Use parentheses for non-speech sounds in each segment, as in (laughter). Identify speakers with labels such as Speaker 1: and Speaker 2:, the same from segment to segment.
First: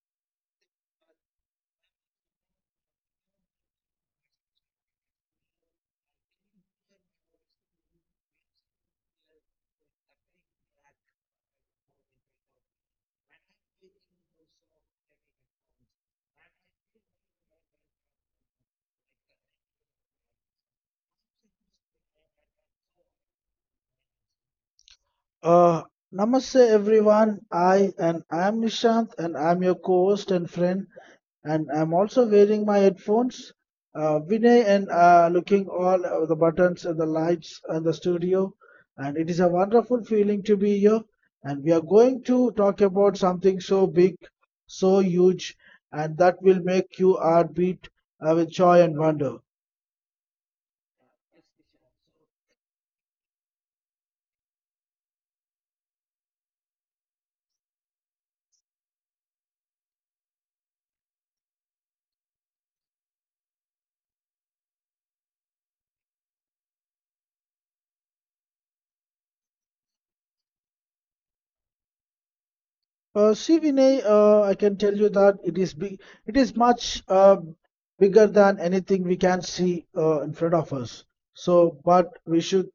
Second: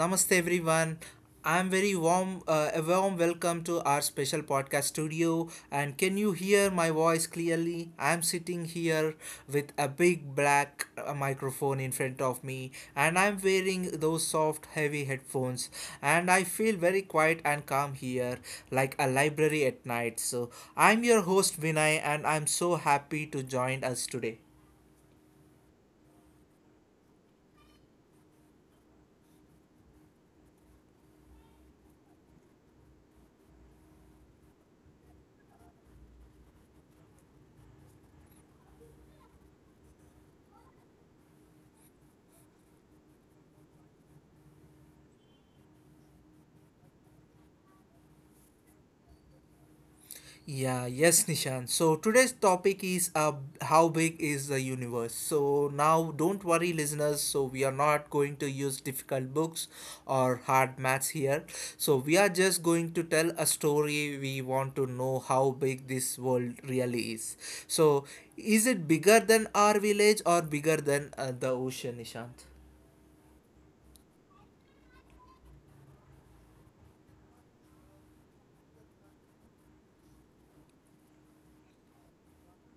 Speaker 1: namaste, everyone. I'm very warm, a warm welcome to our special podcast studio. And can you hear my voice clearly? I'm sitting here with a big black microphone in front of me, and I'm wearing those soft, heavy headphones. And I feel very quiet and calm here, like a library at night. So I'm your host, Vinay, and I'm so happy to join us today.
Speaker 2: Uh, Namaste everyone. I am Nishant and I am your co-host and friend, and I'm also wearing my headphones, Vinay, and looking all the buttons and the lights and the studio, and it is a wonderful feeling to be here, and we are going to talk about something so big, so huge, and that will make you heartbeat with joy and wonder.
Speaker 1: Yeah, yes, Nishan. So today's topic is how big is the universe. So now don't worry, listeners. So we are not going to use difficult books or hard maths here. So we are just going to tell a story. We want to know how big this world really is. So is it bigger than our village or bigger than the ocean, Nishant?
Speaker 2: See, Vinay, I can tell you that it is big, it is much bigger than anything we can see in front of us. So,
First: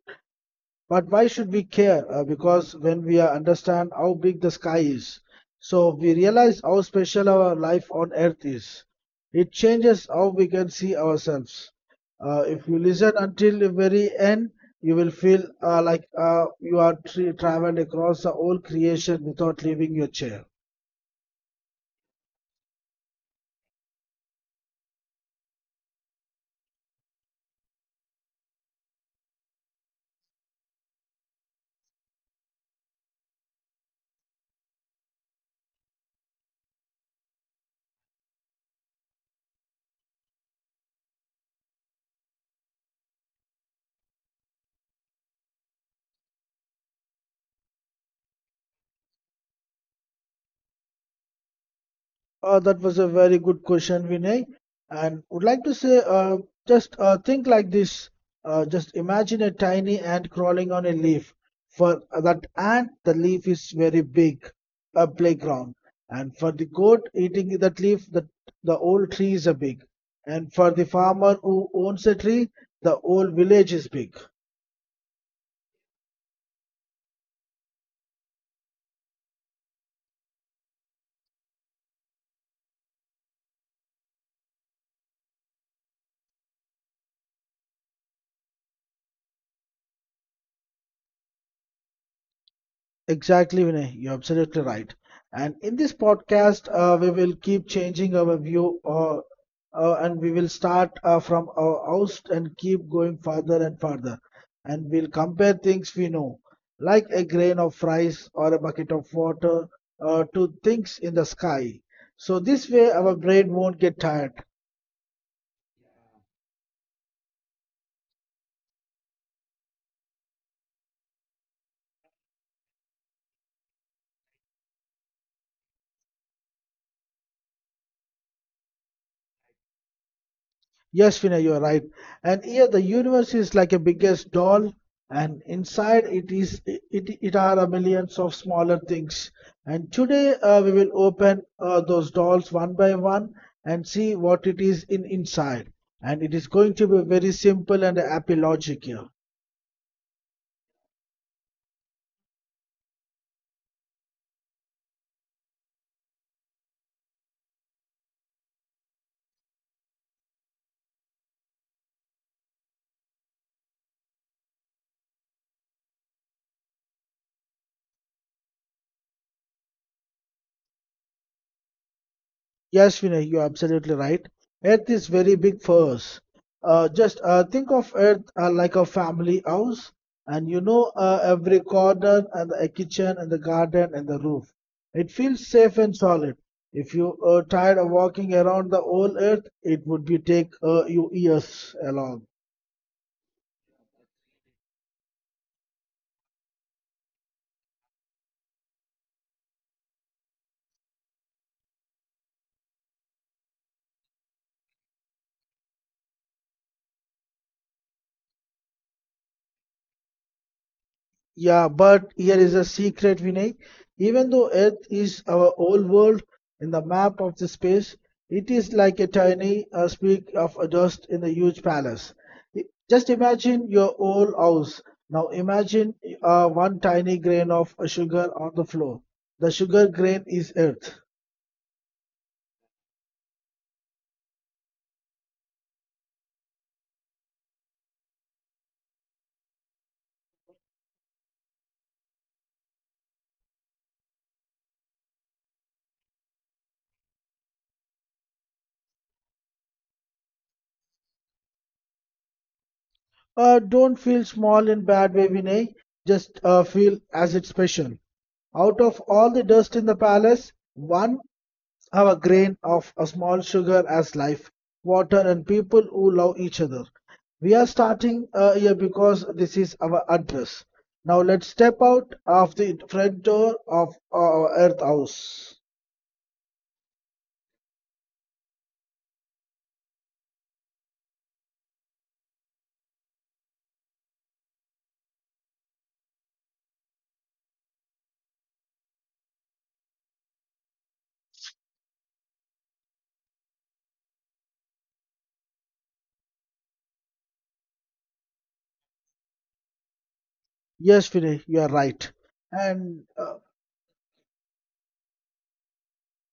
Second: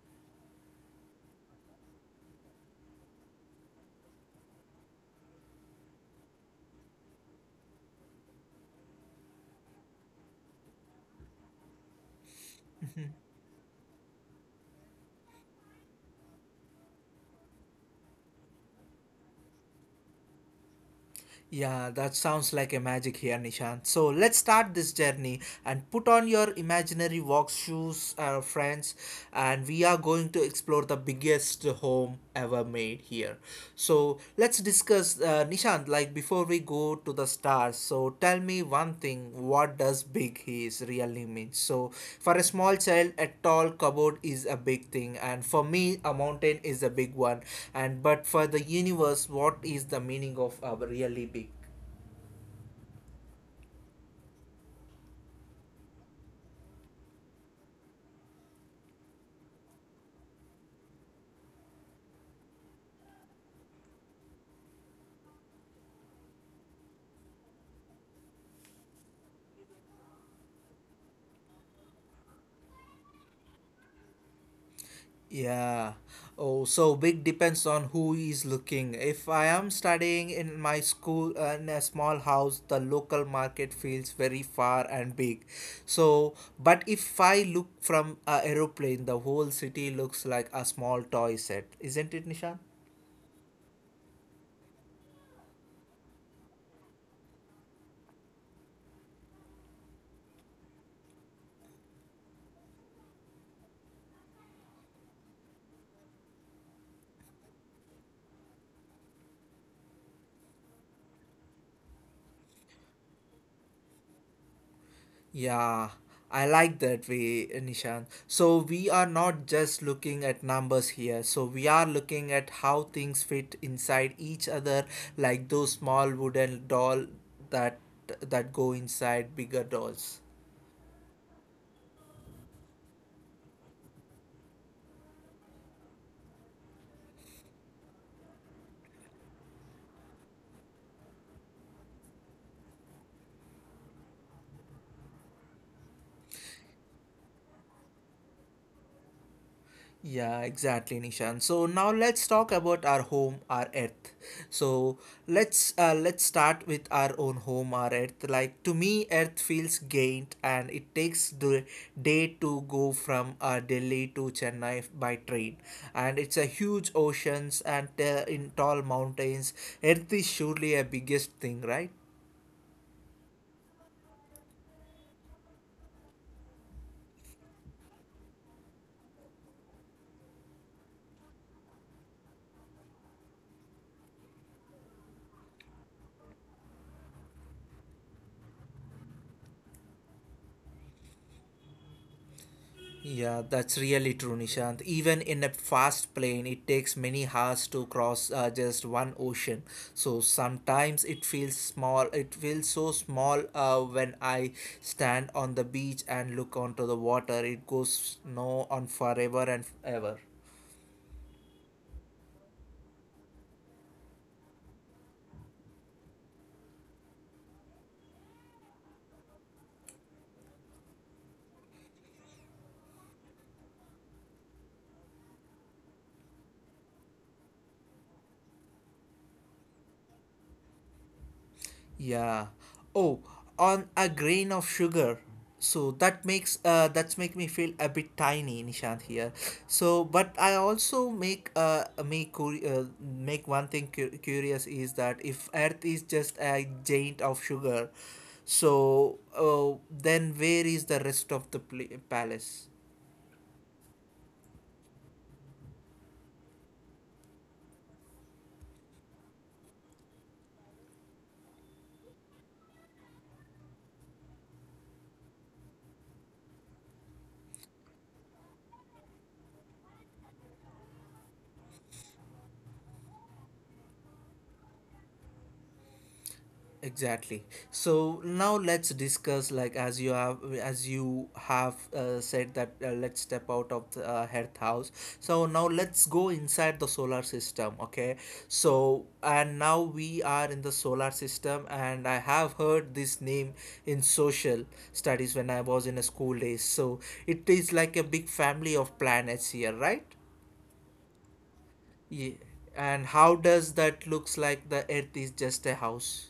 Speaker 2: but why should we care? Because when we understand how big the sky is, so we realize how special our life on Earth is. It changes how we can see ourselves. If you listen until the very end, you will feel like you are traveled across the whole creation without leaving your chair.
Speaker 1: Yeah, that sounds like a magic here, Nishant. So let's start this journey and put on your imaginary walk shoes, friends, and we are going to explore the biggest home ever made here. So let's discuss, Nishant. Like before we go to the stars, so tell me one thing what does big is really mean? So, for a small child, a tall cupboard is a big thing, and for me, a mountain is a big one. And but for the universe, what is the meaning of a really big?
Speaker 2: That was a very good question, Vinay. And would like to say, just think like this. Just imagine a tiny ant crawling on a leaf. For that ant, the leaf is very big, a playground. And for the goat eating that leaf, the whole tree is a big. And for the farmer who owns a tree, the whole village is big.
Speaker 1: Yeah. Oh, so big depends on who is looking. If I am studying in my school in a small house, the local market feels very far and big. So, but if I look from a aeroplane, the whole city looks like a small toy set. Isn't it, Nishan?
Speaker 2: Exactly, Vinay. You're absolutely right. And in this podcast, we will keep changing our view, and we will start from our house and keep going further and further. And we'll compare things we know, like a grain of rice or a bucket of water, to things in the sky. So this way, our brain won't get tired.
Speaker 1: Yeah, I like that way, Nishan. So we are not just looking at numbers here. So we are looking at how things fit inside each other, like those small wooden doll that that go inside bigger dolls.
Speaker 2: Yes, Vinay, you are right. And here the universe is like a biggest doll, and inside it it are a millions of smaller things. And today we will open those dolls one by one and see what it is in inside. And it is going to be very simple and happy logic here.
Speaker 1: Yeah, exactly, Nishan. So now let's talk about our home, our earth. So let's start with our own home, our earth. Like to me, earth feels gained, and it takes the day to go from Delhi to Chennai by train, and it's a huge oceans and in tall mountains. Earth is surely a biggest thing, right?
Speaker 2: Yes, Vinay, you're absolutely right. Earth is very big for us. Just think of Earth like a family house, and you know every corner and the kitchen and the garden and the roof. It feels safe and solid. If you are tired of walking around the whole Earth, it would be take you years along.
Speaker 1: Yeah, that's really true, Nishant. Even in a fast plane, it takes many hours to cross just one ocean. So sometimes it feels small. It feels so small when I stand on the beach and look onto the water. It goes no on forever and ever.
Speaker 2: Yeah, but here is a secret, Vinay. Even though Earth is our old world in the map of the space, it is like a tiny speck of a dust in a huge palace. Just imagine your old house. Now imagine one tiny grain of sugar on the floor. The sugar grain is Earth.
Speaker 1: Yeah. Oh, on a grain of sugar. So that makes that's make me feel a bit tiny, Nishant here. So, but I also make one thing curious is that if Earth is just a giant of sugar, so then where is the rest of the palace?
Speaker 2: Don't feel small in bad way, Vinay. Just feel as it's special. Out of all the dust in the palace, one have a grain of a small sugar as life, water, and people who love each other. We are starting here because this is our address. Now let's step out of the front door of our Earth House.
Speaker 1: Exactly. So now let's discuss like as you have said that let's step out of the Earth house. So now let's go inside the solar system, okay? So and now we are in the solar system and I have heard this name in social studies when I was in a school days. So it is like a big family of planets here, right?
Speaker 2: Yes, Vinay, you are right.
Speaker 1: Yeah.
Speaker 2: And
Speaker 1: And how does that looks like the Earth is just a house?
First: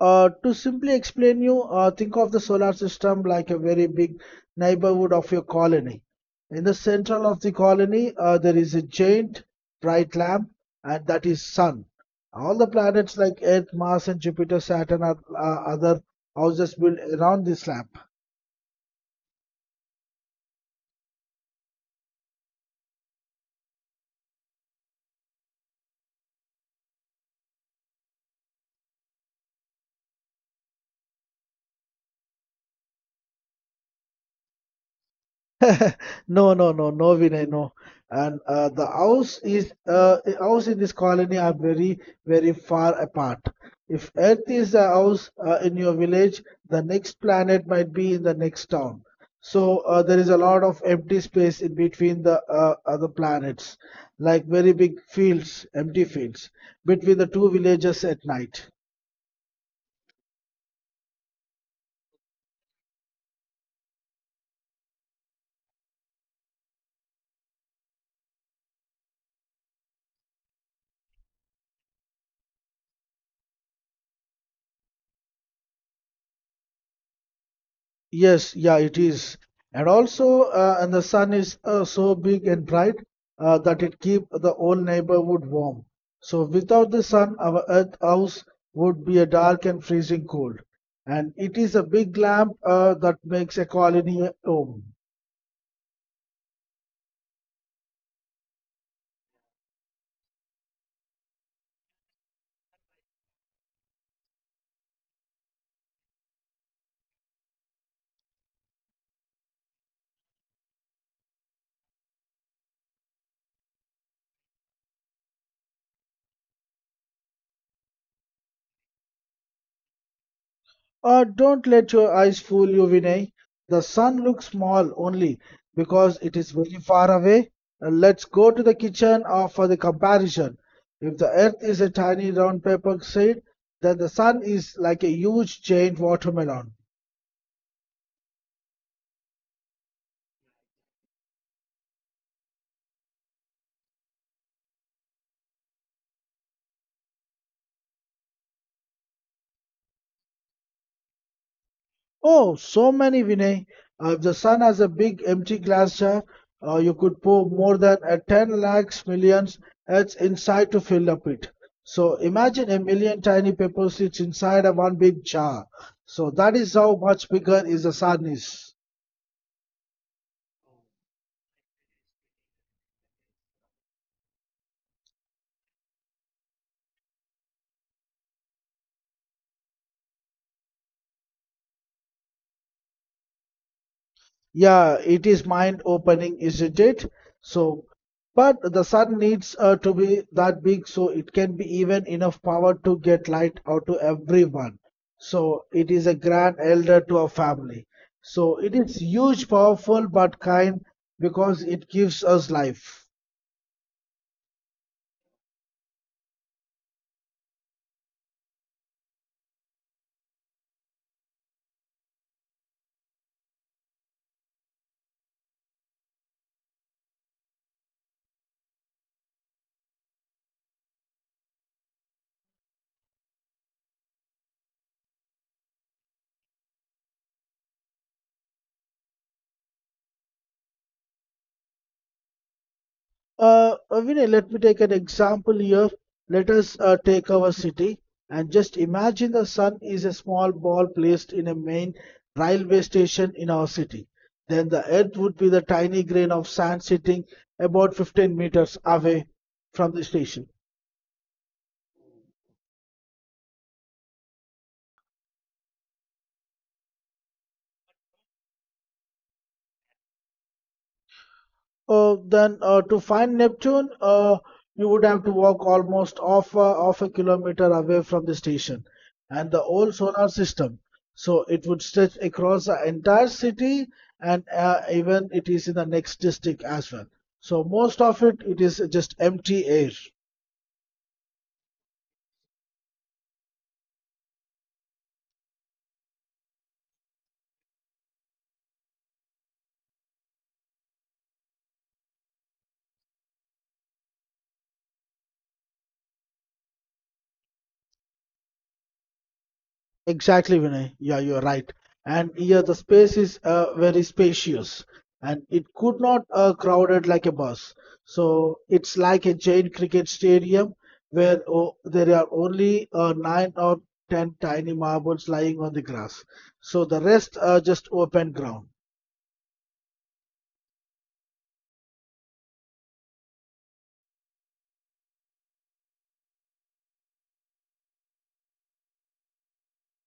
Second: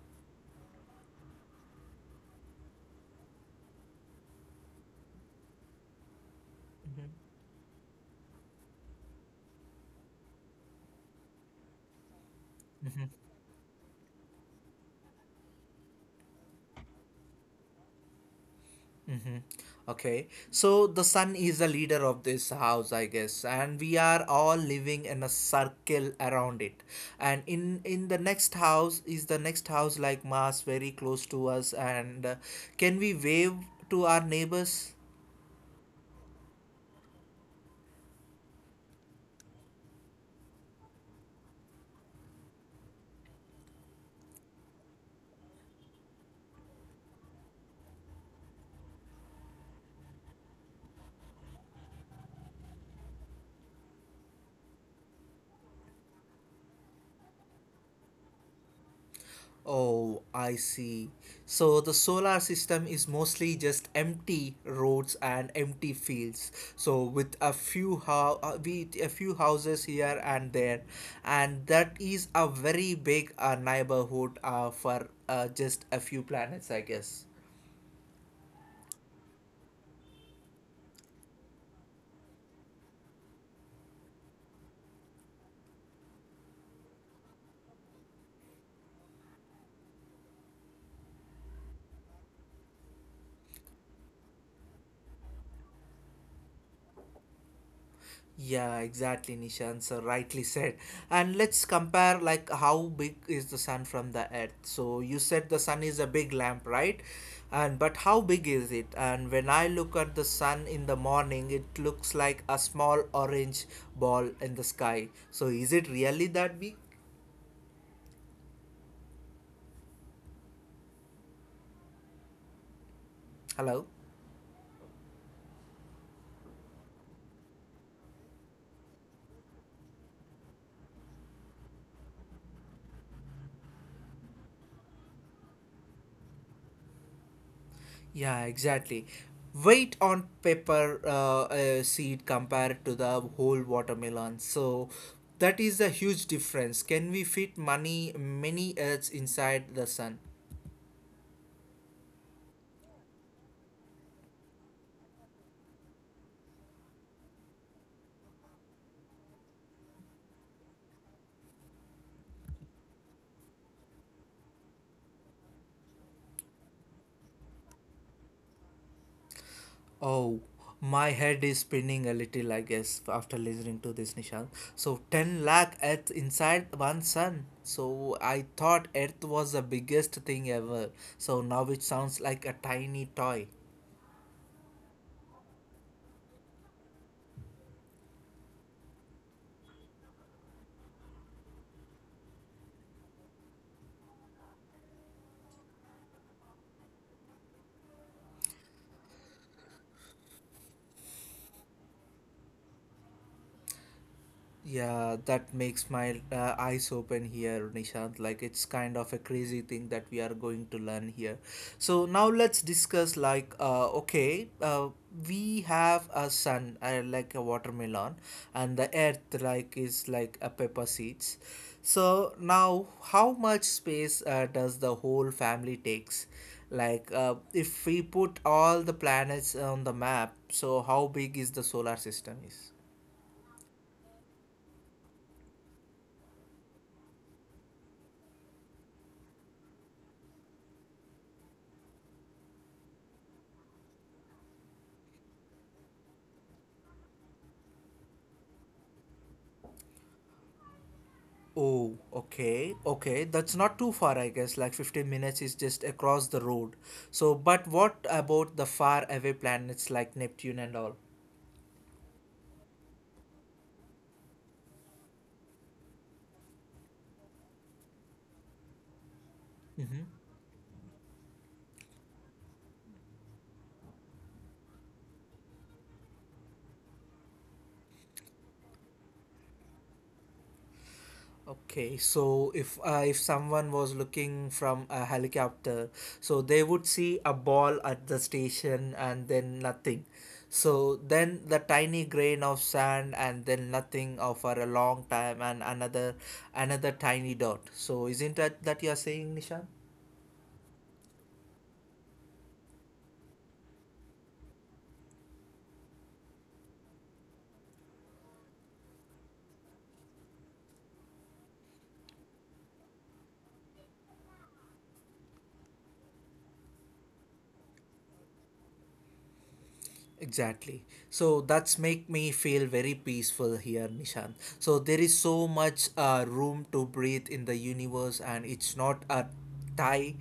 Speaker 2: To simply explain you, think of the solar system like a very big neighborhood of your colony. In the central of the colony, there is a giant bright lamp, and that is sun. All the planets like Earth, Mars, and Jupiter, Saturn are other houses built around this lamp.
Speaker 1: Okay, so the sun is the leader of this house, I guess, and we are all living in a circle around it. And in the next house is the next house like Mars, very close to us. And can we wave to our neighbors?
Speaker 2: (laughs) No, no, no, no, Vinay, no. And the house is I- House in this colony are very, very far apart. If Earth is a house in your village, the next planet might be in the next town. So there is a lot of empty space in between the other planets, like very big fields, empty fields between the two villages at night.
Speaker 1: Oh, I see. So the solar system is mostly just empty roads and empty fields. So with a with a few houses here and there, and that is a very big neighborhood for just a few planets, I guess.
Speaker 2: Yes, yeah, it is. And also, and the sun is so big and bright that it keep the whole neighborhood warm. So without the sun, our earth house would be a dark and freezing cold. And it is a big lamp that makes a colony a home.
Speaker 1: Yeah, exactly, Nishan. So rightly said. And let's compare like how big is the sun from the earth. So you said the sun is a big lamp, right? And but how big is it? And when I look at the sun in the morning, it looks like a small orange ball in the sky. So is it really that big?
Speaker 2: Don't let your eyes fool you, Vinay.
Speaker 1: Hello?
Speaker 2: The sun looks small only because it is very far away. Let's go to the kitchen for the comparison. If the earth is a tiny round paper seed, then the sun is like a huge giant watermelon.
Speaker 1: Yeah, exactly. Weight on paper seed compared to the whole watermelon. So that is the huge difference. Can we fit money many earths inside the sun?
Speaker 2: Oh, so many, Vinay. If the sun has a big empty glass jar, you could pour more than a 10 lakhs millions it's inside to fill up it. So imagine a million tiny pepper seeds inside a one big jar. So that is how much bigger is the sun is.
Speaker 1: Oh, my head is spinning a little, I guess, after listening to this, Nishant. So 10 lakh earth inside one sun. So I thought earth was the biggest thing ever. So now it sounds like a tiny toy.
Speaker 2: Yeah, it is mind opening, isn't it? So, but the sun needs to be that big so it can be even enough power to get light out to everyone. So, it is a grand elder to our family. So, it is huge, powerful, but kind because it gives us life.
Speaker 1: Yeah, that makes my eyes open here, Nishant. Like it's kind of a crazy thing that we are going to learn here. So now let's discuss like okay, we have a sun like a watermelon, and the earth like is like a pepper seeds. So now how much space does the whole family takes? Like if we put all the planets on the map, so how big is the solar system is?
Speaker 2: Vinay, let me take an example here. Let us take our city and just imagine the sun is a small ball placed in a main railway station in our city. Then the earth would be the tiny grain of sand sitting about 15 meters away from the station.
Speaker 1: Oh, okay, okay. That's not too far, I guess. Like 15 minutes is just across the road. So, but what about the far away planets like Neptune and all?
Speaker 2: Then to find Neptune, you would have to walk almost off a kilometer away from the station and the whole
Speaker 1: Mm-hmm.
Speaker 2: solar system. So it would stretch across the entire city, and even it is in the next district as well. So most of it, it is just empty air.
Speaker 1: Okay, so if someone was looking from a helicopter, so they would see a ball at the station and then nothing. So then the tiny grain of sand and then nothing for a long time and another tiny dot. So isn't that that you're saying, Nishan?
Speaker 2: Exactly, Vinay. Yeah, you're right. And here the space is very spacious and it could not crowded like a bus. So it's like a giant cricket stadium where oh, there are only nine or ten tiny marbles lying on the grass. So the rest are just open ground.
Speaker 1: Exactly. So that's make me feel very peaceful here, Nishan. So there is so much room to breathe in the universe, and it's not a tie.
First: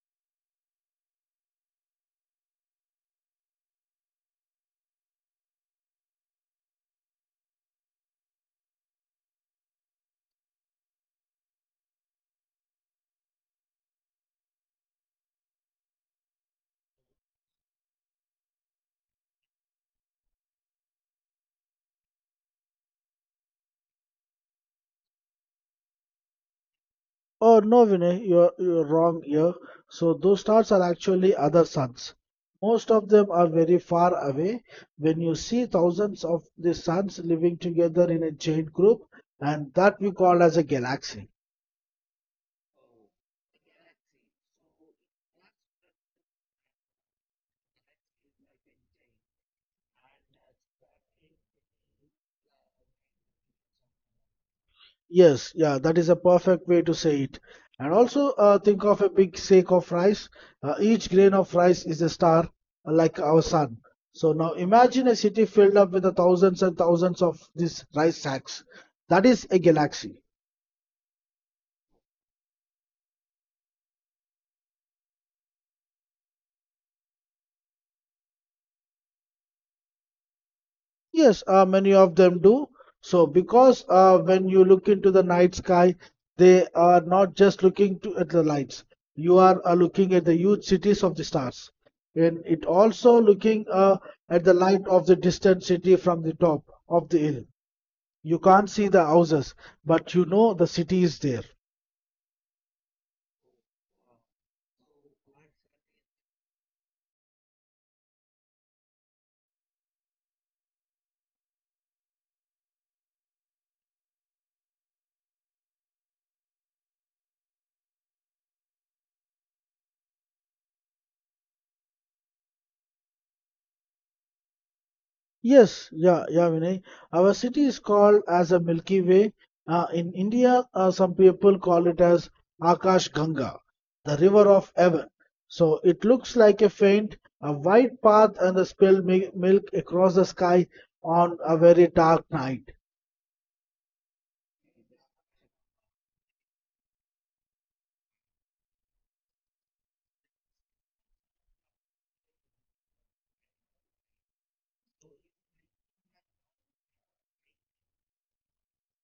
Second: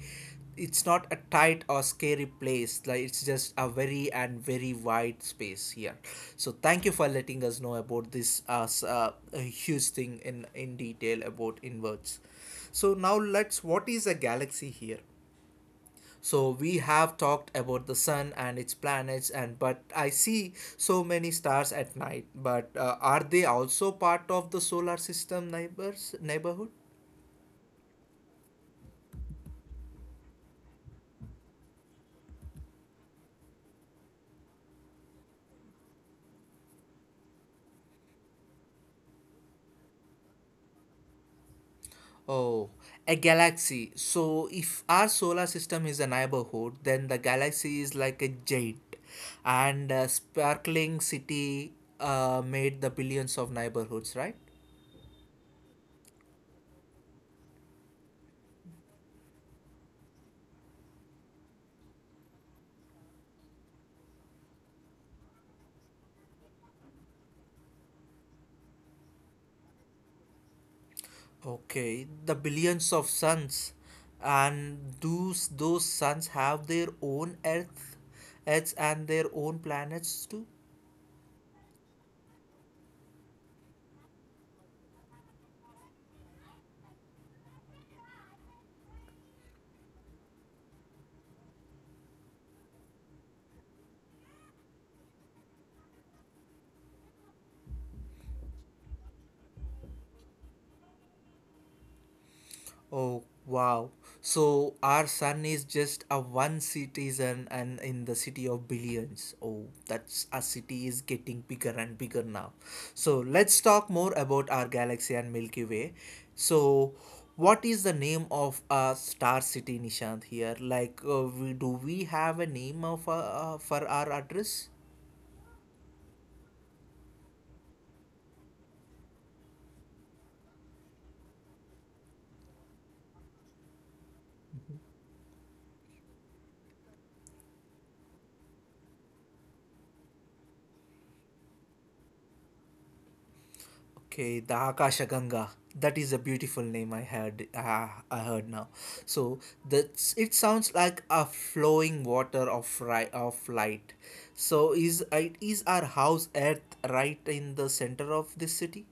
Speaker 1: It's not a tight or scary place. Like it's just a very and very wide space here. So thank you for letting us know about this as a huge thing in detail about inverts. So now let's. What is a galaxy here? So we have talked about the sun and its planets and but I see so many stars at night but are they also part of the solar system neighbors neighborhood?
Speaker 2: Oh no, Vinay, you're wrong here. So those stars are actually other suns. Most of them are very far away. When you see thousands of these suns living together in a giant group, and that we call as a galaxy.
Speaker 1: Oh, a galaxy. So if our solar system is a neighborhood then the galaxy is like a giant and a sparkling city made the billions of neighborhoods, right?
Speaker 2: Yes, yeah, that is a perfect way to say it. And also think of a big sack of rice. Each grain of rice is a star, like our sun. So now imagine a city filled up with the thousands and thousands of these rice sacks. That is a galaxy.
Speaker 1: Okay, the billions of suns, and those suns have their own Earths and their own planets too.
Speaker 2: Yes, many of them do. So, because when you look into the night sky, they are not just at the lights. You are looking at the huge cities of the stars, and it also looking at the light of the distant city from the top of the hill. You can't see the houses, but you know the city is there.
Speaker 1: Oh wow. So our sun is just a one citizen and in the city of billions. Oh, that's our city is getting bigger and bigger now. So let's talk more about our galaxy and Milky Way. So what is the name of a star city Nishant here? Like do we have a name of for our address?
Speaker 2: Yes, yeah, yeah, Vinay. Our city is called as a Milky Way. In India, some people call it as Akash Ganga, the river of heaven. So it looks like a faint, a white path and a spilled milk across the sky on a very dark night.
Speaker 1: Okay, the Akasha Ganga. That is a beautiful name I heard. Ah, I heard now. So that's it sounds like a flowing water of of light. So is it is our house Earth right in the center of this city?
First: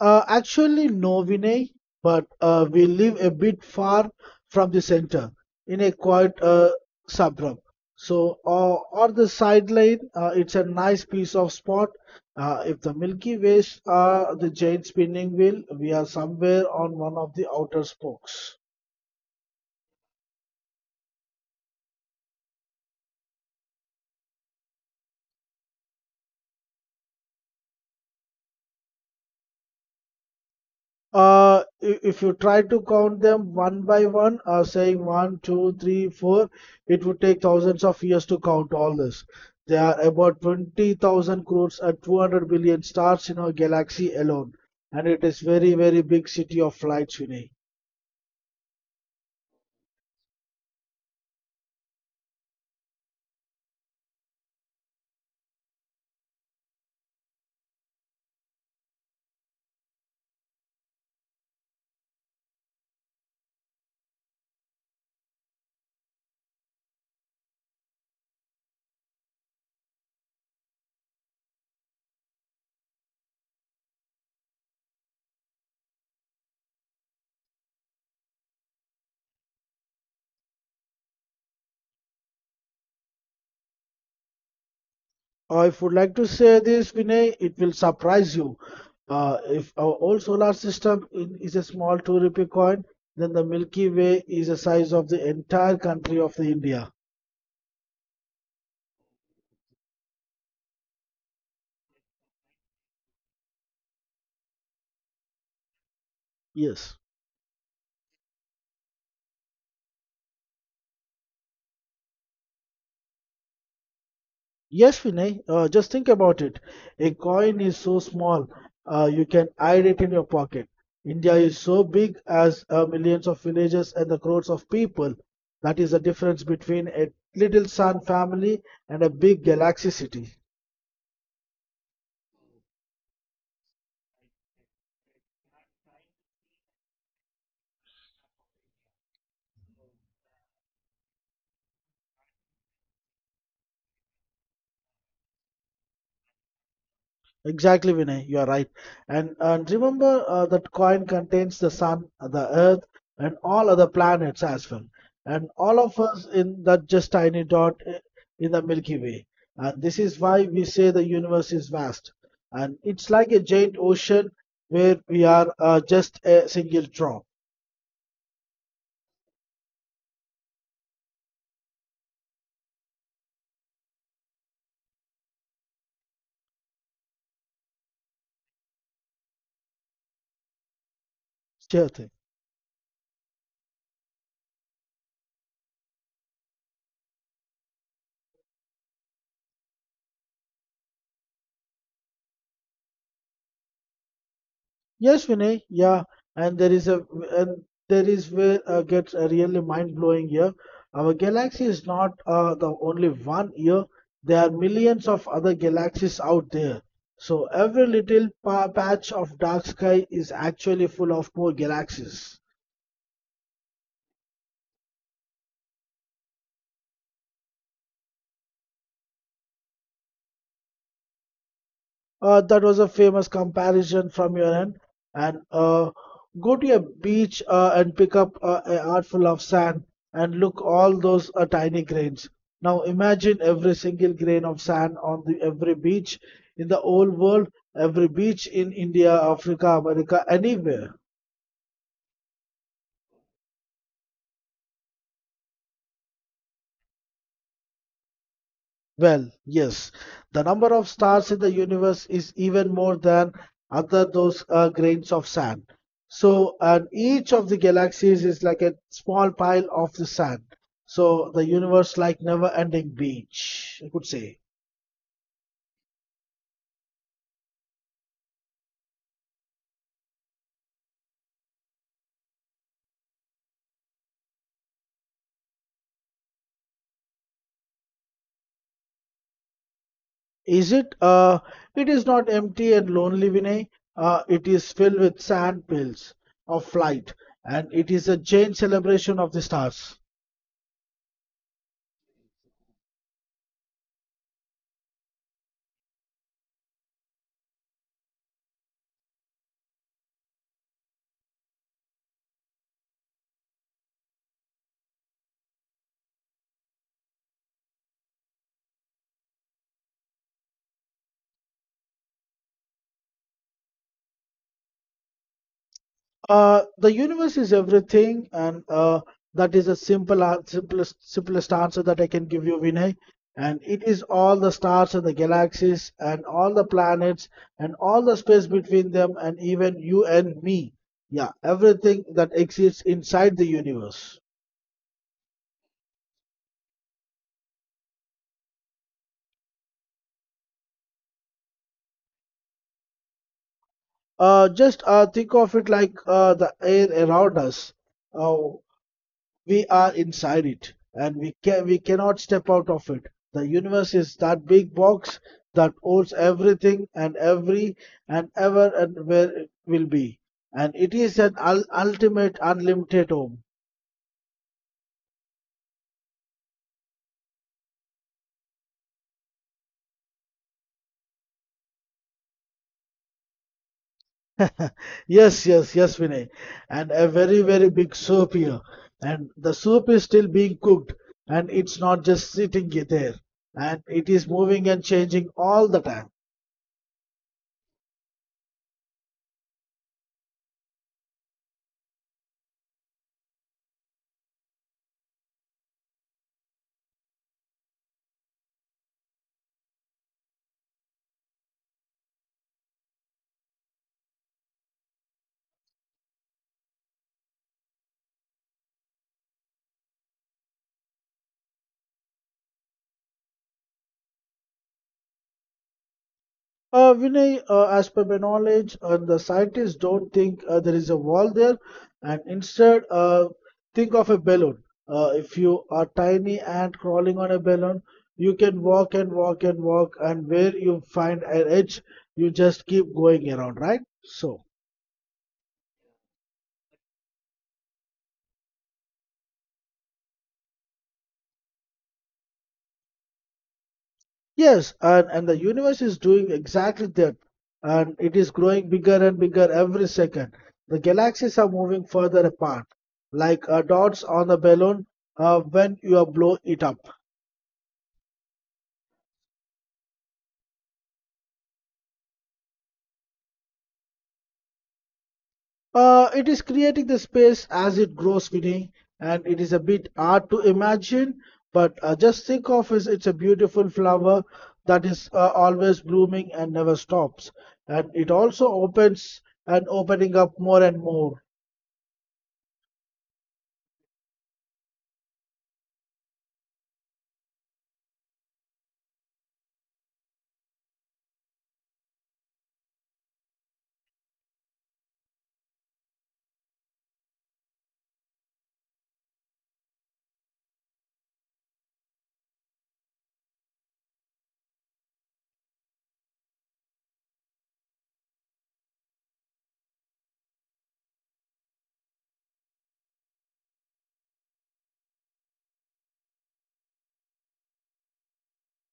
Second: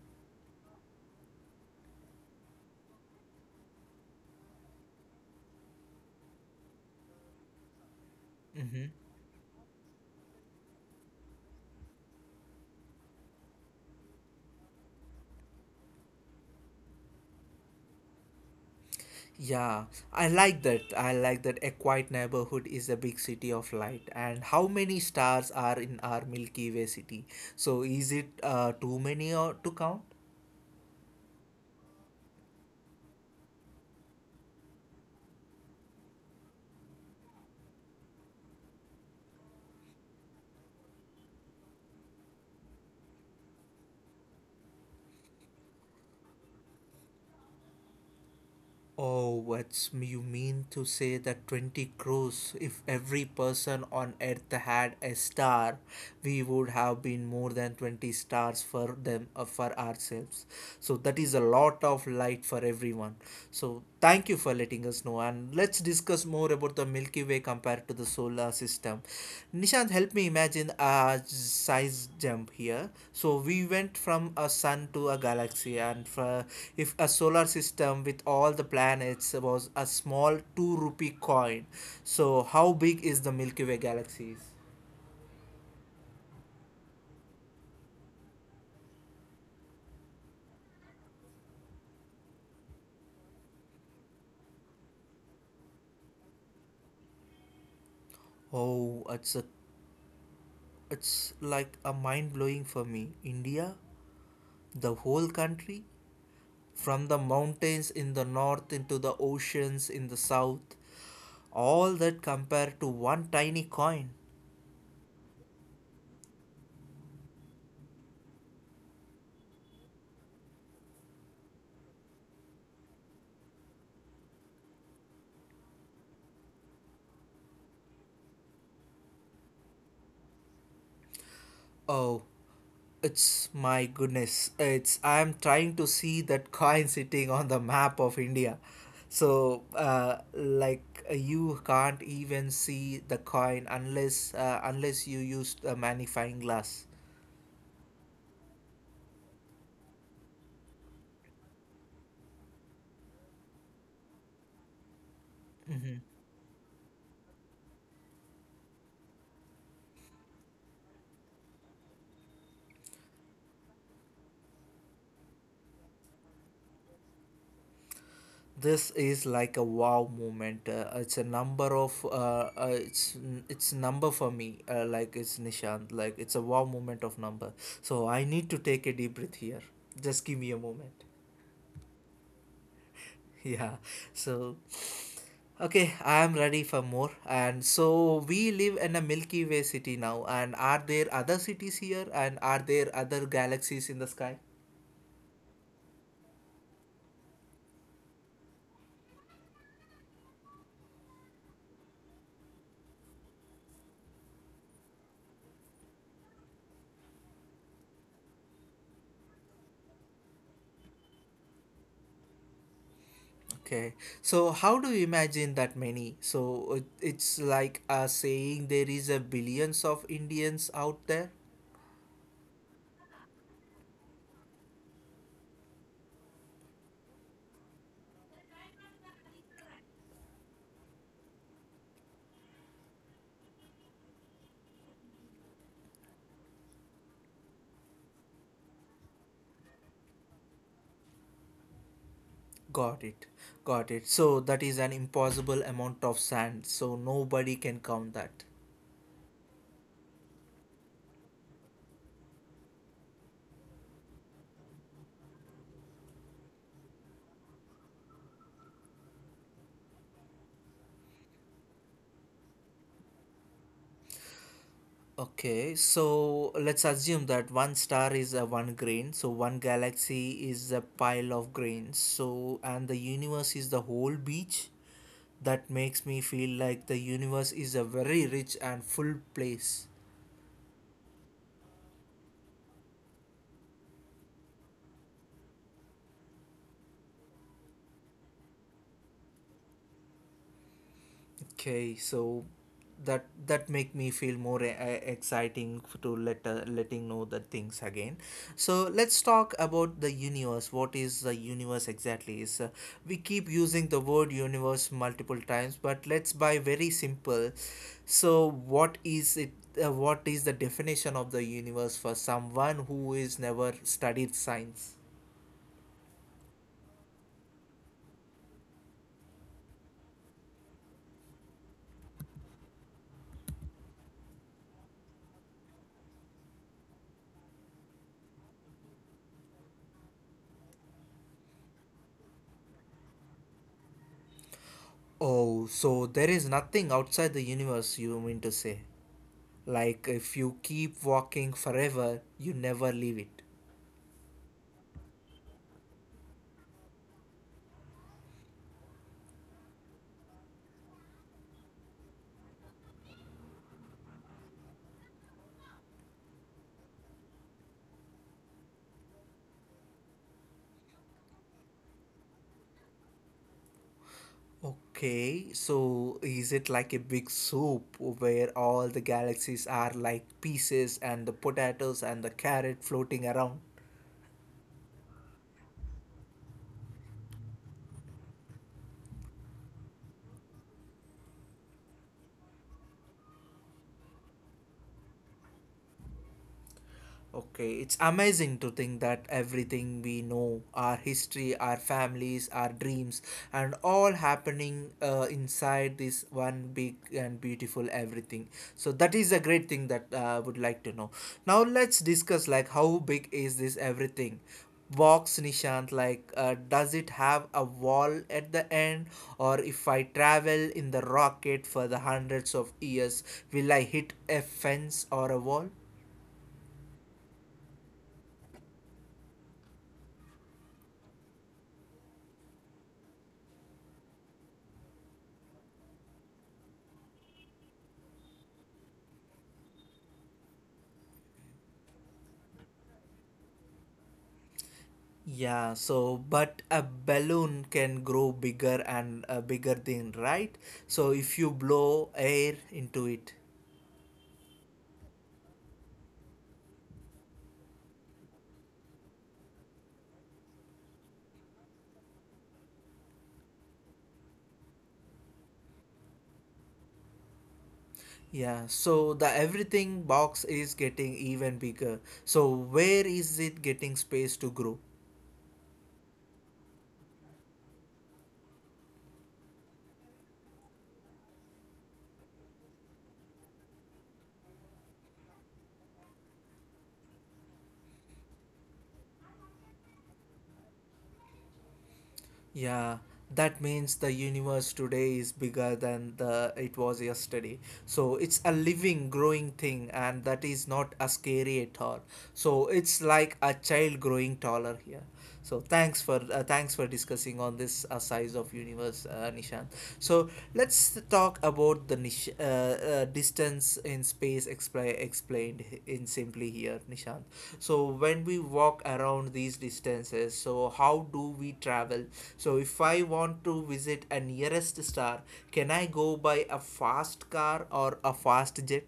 Speaker 2: Actually, no, Vinay, but we live a bit far from the center in a quiet suburb. So,
Speaker 1: Mm-hmm.
Speaker 2: on the sideline, it's a nice piece of spot. If the Milky Ways are the giant spinning wheel, we are somewhere on one of the outer spokes.
Speaker 1: Yeah, I like that. I like that a quiet neighborhood is a big city of light. And how many stars are in our Milky Way city? So is it too many or to count?
Speaker 2: If you try to count them one by one, saying one, two, three, four, it would take thousands of years to count all this. There are about 20,000 crores and 200 billion stars in our galaxy alone, and it is very, very big city of lights, Vinay.
Speaker 1: Oh, what's you mean to say that 20 crores? If every person on earth had a star, we would have been more than 20 stars for them for ourselves. So that is a lot of light for everyone. So thank you for letting us know, and let's discuss more about the Milky Way compared to the solar system. Nishant, help me imagine a size jump here. So we went from a sun to a galaxy, and for, if a solar system with all the planets was a small two rupee coin, so how big is the Milky Way galaxies?
Speaker 2: If would like to say this, Vinay, it will surprise you. If our whole is a small 2 rupee coin, then the Milky Way is the size of the entire country of the India.
Speaker 1: Oh, it's like a mind blowing for me. India, the whole country,
Speaker 2: Yes.
Speaker 1: from the mountains in the north into the oceans in the south, all that compared to one tiny coin.
Speaker 2: Yes, Vinay, just think about it. A coin is so small, you can hide it in your pocket. India is so big as millions of villages and the crores of people. That is the difference between a little sun family and a big galaxy city.
Speaker 1: Oh, it's my goodness. It's I'm trying to see that coin sitting on the map of India. So, you can't even see the coin unless you use a magnifying glass.
Speaker 2: Exactly, Vinay, you are right. And remember that coin contains the sun, the earth, and all other planets as well. And all
Speaker 1: Mm-hmm.
Speaker 2: of us in that just tiny in the Milky Way. And this is why we say the universe is vast. And it's like a giant ocean where we are just a single drop.
Speaker 1: This is like a wow moment it's number for me like it's Nishant, like it's a wow moment of number. So I need to take a deep breath here. Just give me a moment.
Speaker 2: Sure thing.
Speaker 1: (laughs) Yeah. So okay, I am ready for more. And so we live in a Milky Way city now, and are there other cities here and are there other galaxies in the sky?
Speaker 2: Yes, Vinay. Yeah, and there is a and there is where gets really mind blowing here. Our galaxy is not the only one here. There are millions of other galaxies out there. So every little pa patch of dark sky is actually full of more galaxies.
Speaker 1: Okay, so how do you imagine that many? So it's like saying there is a billions of Indians out there.
Speaker 2: That was a famous comparison from your end. And go to a beach and pick up a artful of sand and look all those tiny grains. Now imagine every single grain of sand on the every beach in the whole world, every beach in India, Africa, America, anywhere.
Speaker 1: Got it, got it. So that is an impossible amount of sand. So nobody can count that.
Speaker 2: Well, yes, the number of stars in the universe is even more than other those grains of sand. So, and each of the galaxies is like a small pile of the sand. So, the universe like never-ending beach, I could say.
Speaker 1: Okay, so let's assume that one star is a one grain, so one galaxy is a pile of grains. So and the universe is the whole beach. That makes me feel like the universe is a very rich and full place.
Speaker 2: Is it? It is not empty and lonely, Vinay. It is filled with sand pills of light, and it is a giant celebration of the stars.
Speaker 1: Okay, so that make me feel more exciting to let letting know the things again. So let's talk about the universe. What is the universe exactly? Is we keep using the word universe multiple times, but let's buy very simple. So what is it? What is the definition of the universe for someone who is never studied science?
Speaker 2: The universe is everything, and that is a simple, simplest, simplest answer that I can give you, Vinay. And it is all the stars and the galaxies, and all the planets, and all the space between them, and even you and me. Yeah, everything that exists inside the universe.
Speaker 1: Oh, so there is nothing outside the universe. You mean to say? Like if you keep walking forever, you never leave it.
Speaker 2: Just think of it like the air around us. Uh, We are inside it, and we can we cannot step out of it. The universe is that big box that holds everything and every and ever and where it will be, and it is an ultimate unlimited home.
Speaker 1: Okay, so is it like a big soup where all the galaxies are like pieces and the potatoes and the carrot floating around?
Speaker 2: (laughs) Yes, yes, yes, Vinay. And a very, very big soup here. And the soup is still being cooked, and it's not just sitting there. And it is moving and changing all the time.
Speaker 1: Okay, it's amazing to think that everything we know, our history, our families, our dreams, and all happening inside this one big and beautiful everything. So that is a great thing that I would like to know. Now let's discuss like how big is this everything? Box Nishant, like does it have a wall at the end, or if I travel in the rocket for the hundreds of years, will I hit a fence or a wall?
Speaker 2: Vinay, as per my knowledge, the scientists don't think there is a wall there, and instead, think of a balloon. If you are tiny ant crawling on a balloon, you can walk and walk and walk, and where you find an edge, you just keep going around, right? So.
Speaker 1: Yeah, so but a balloon can grow bigger and a bigger thing, right? So if you blow air into it.
Speaker 2: Yes, and the universe is doing exactly that, and it is growing bigger and bigger every second. The galaxies are moving further apart, like dots on a balloon when you blow it up.
Speaker 1: Yeah, so the everything box is getting even bigger. So where is it getting space to grow?
Speaker 2: It is creating the space as it grows, Vinny, and it is a bit hard to imagine, but just think of it, it's a beautiful flower that is always blooming and never stops. And it also opens and opening up more and more.
Speaker 1: Yeah, that means the universe today is bigger than the it was yesterday. So it's a living, growing thing, and that is not a scary at all. So it's like a child growing taller here. So thanks for thanks for discussing on this size of universe, Nishant. So let's talk about the distance in space explained in simply here, Nishant. So when we walk around these distances, so how do we travel? So if I want to visit a nearest star, can I go by a fast car or a fast jet?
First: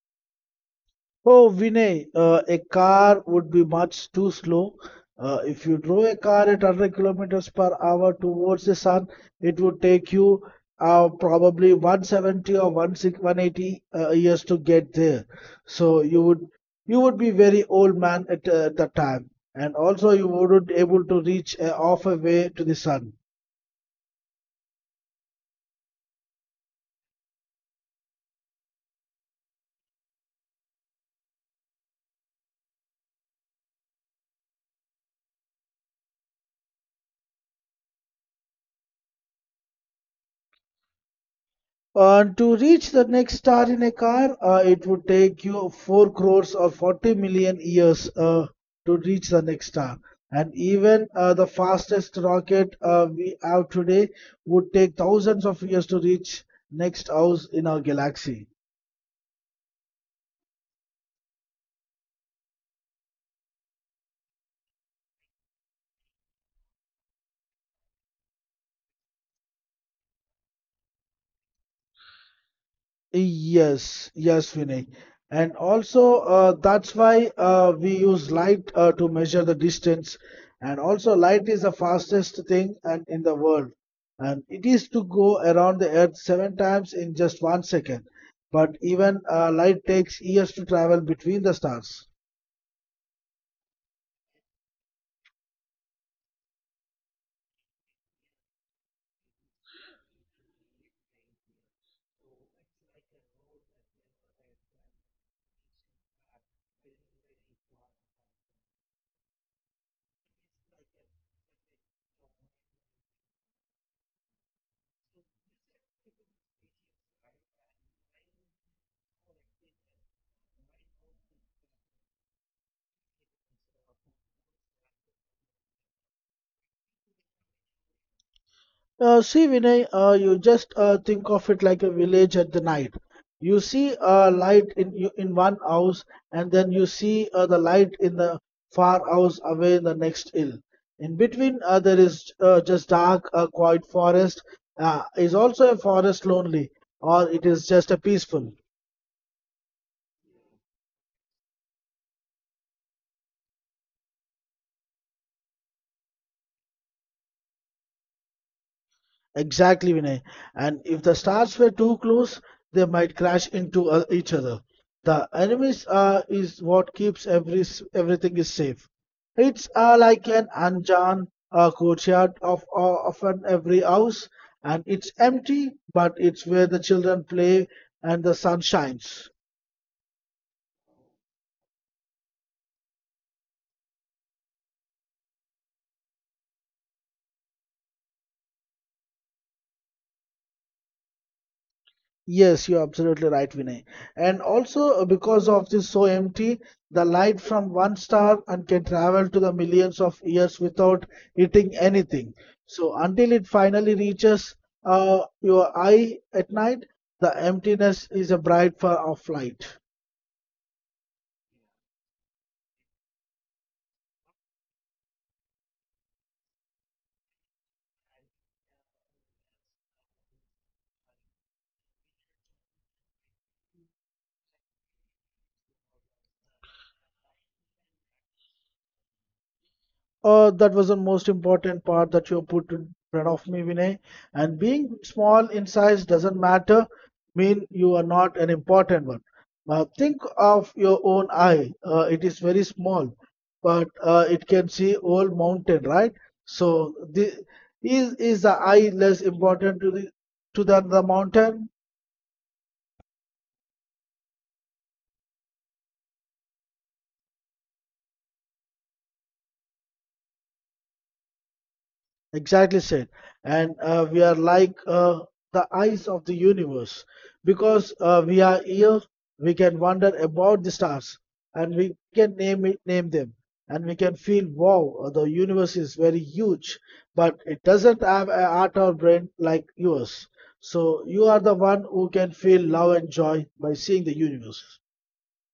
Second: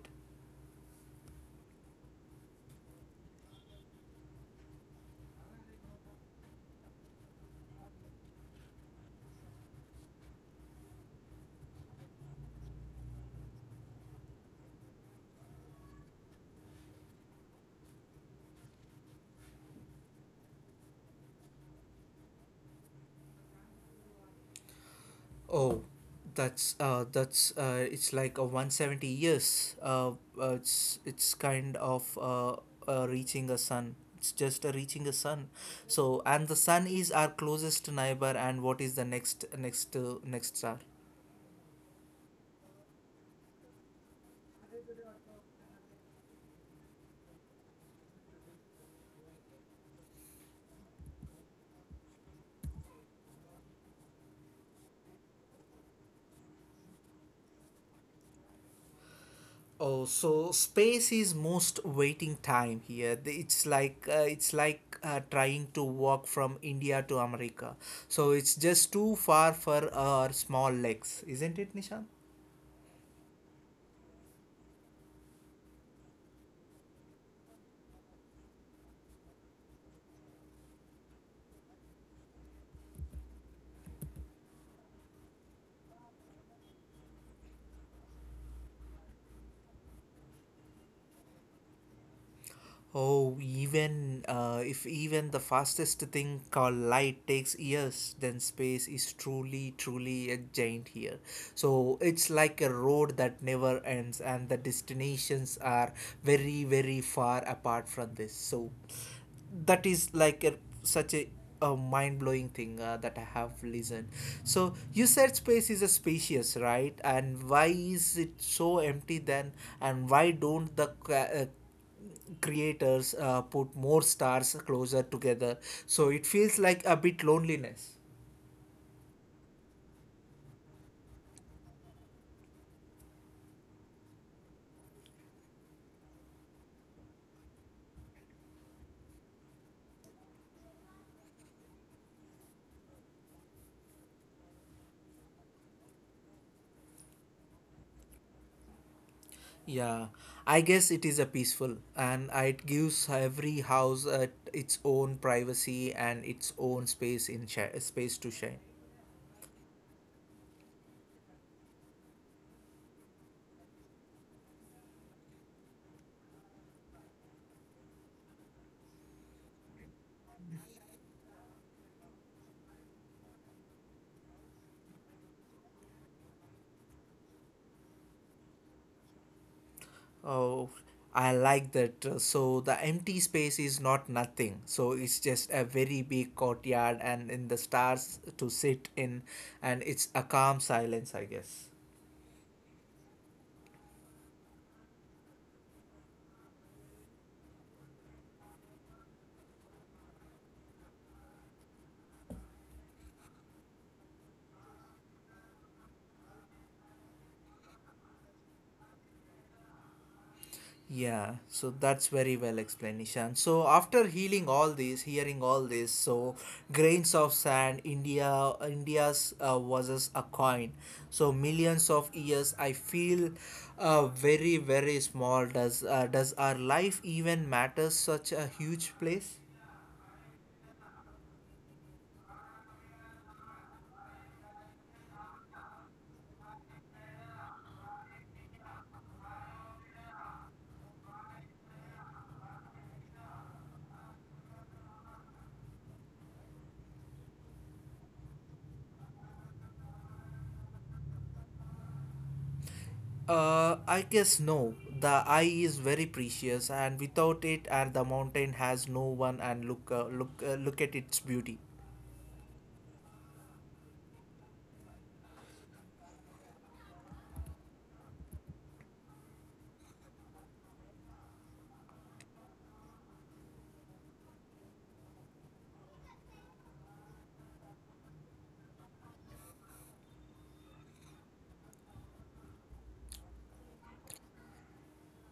Speaker 2: Oh, Vinay, a car would be much too slow. If you drove a car at 100 kilometers per hour towards the sun, it would take you probably 170 or 160, 180 years to get there. So you would be very old man at the time, and also you wouldn't able to reach half a way to the sun.
Speaker 1: Oh, that's it's like a 170 years. It's kind of reaching a sun. It's just a reaching a sun. So and the sun is our closest neighbor. And what is the next star?
Speaker 2: To reach the next star in a car, it would take you 4 crores or 40 million years to reach the next star. And even the fastest rocket we have today would take thousands of years to reach next house in our galaxy.
Speaker 1: Oh, so space is most waiting time here. It's like trying to walk from India to America. So it's just too far for our small legs, isn't it, Nishan?
Speaker 2: Yes, yes, Vinay. And also, that's why we use light to measure the distance. And also, light is the fastest thing and in the world. And it is to go around the Earth seven times in just 1 second. But even light takes years to travel between the stars.
Speaker 1: Oh, even if even the fastest thing called light takes years, then space is truly, truly a giant here. So it's like a road that never ends, and the destinations are very, very far apart from this. So that is like a, such a mind-blowing thing that I have listened. So you said space is a spacious, right? And why is it so empty then? And why don't the creators put more stars closer together so it feels like a bit loneliness
Speaker 2: See, Vinay, you just think of it like a village at the night. You see a light in you in one house, and then you see the light in the far house away in the next hill. In between, there is just dark, quiet forest. Is also a forest lonely, or it is just a peaceful.
Speaker 1: yeah I guess it is a peaceful and it gives every house its own privacy and its own space in space to shine.
Speaker 2: Exactly, Vinay. And if the stars were too close, they might crash into each other. The enemies is what keeps every everything is safe. It's like an anjan courtyard of an every house, and it's empty, but it's where the children play and the sun shines.
Speaker 1: Oh, I like that. So the empty space is not nothing so it's just a very big courtyard and in the stars to sit in and it's a calm silence I guess.
Speaker 2: Yes, you're absolutely right, Vinay. And also because of this so empty, the light from one star and can travel to the millions of years without hitting anything. So until it finally reaches your eye at night, the emptiness is a bright far of light.
Speaker 1: Yeah, so that's very well explained, Nishan. So after healing all this, hearing all this, so grains of sand, India, India's versus a coin. So millions of years, I feel very, very small. Does our life even matter such a huge place?
Speaker 2: That was the most important part that you put in front of me, Vinay. And being small in size doesn't matter, mean you are not an important one. Now think of your own eye. It is very small, but it can see whole mountain, right? So the, is the eye less important to the to than the mountain?
Speaker 1: I guess no. The eye is very precious, and without it, and the mountain has no one and look, look at its beauty.
Speaker 2: Exactly said. And we are like the eyes of the universe. Because we are here, we can wonder about the stars and we can name it, name them. And we can feel, wow, the universe is very huge, but it doesn't have an heart or brain like yours. So you are the one who can feel love and joy by seeing the universe.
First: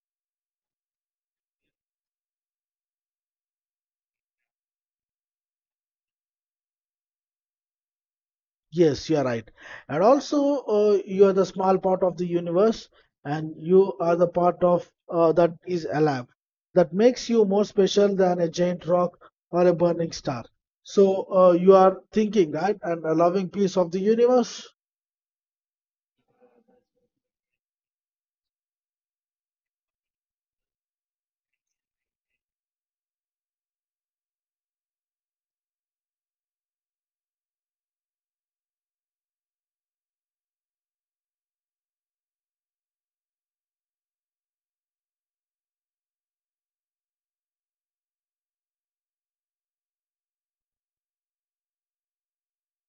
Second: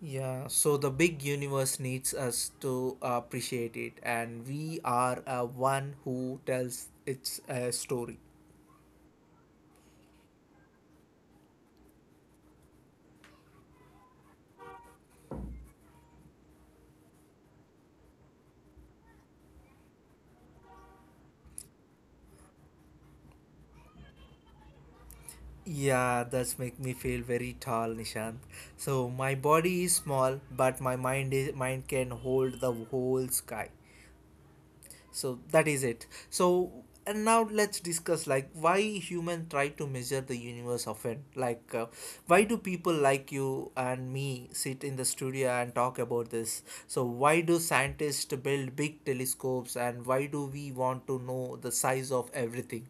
Speaker 1: Yeah, so the big universe needs us to appreciate it, and we are one who tells its story.
Speaker 2: Yes, you are right. And also, you are the small part of the universe, and you are the part of that is alive. That makes you more special than a giant rock or a burning star. So, you are thinking, right, and a loving piece of the universe.
Speaker 1: Yeah, that's make me feel very tall, Nishant. So my body is small, but my mind can hold the whole sky. So that is it so and now let's discuss like why human try to measure the universe often like why do people like you and me sit in the studio and talk about this so why do scientists build big telescopes and why do we want to know the size of everything.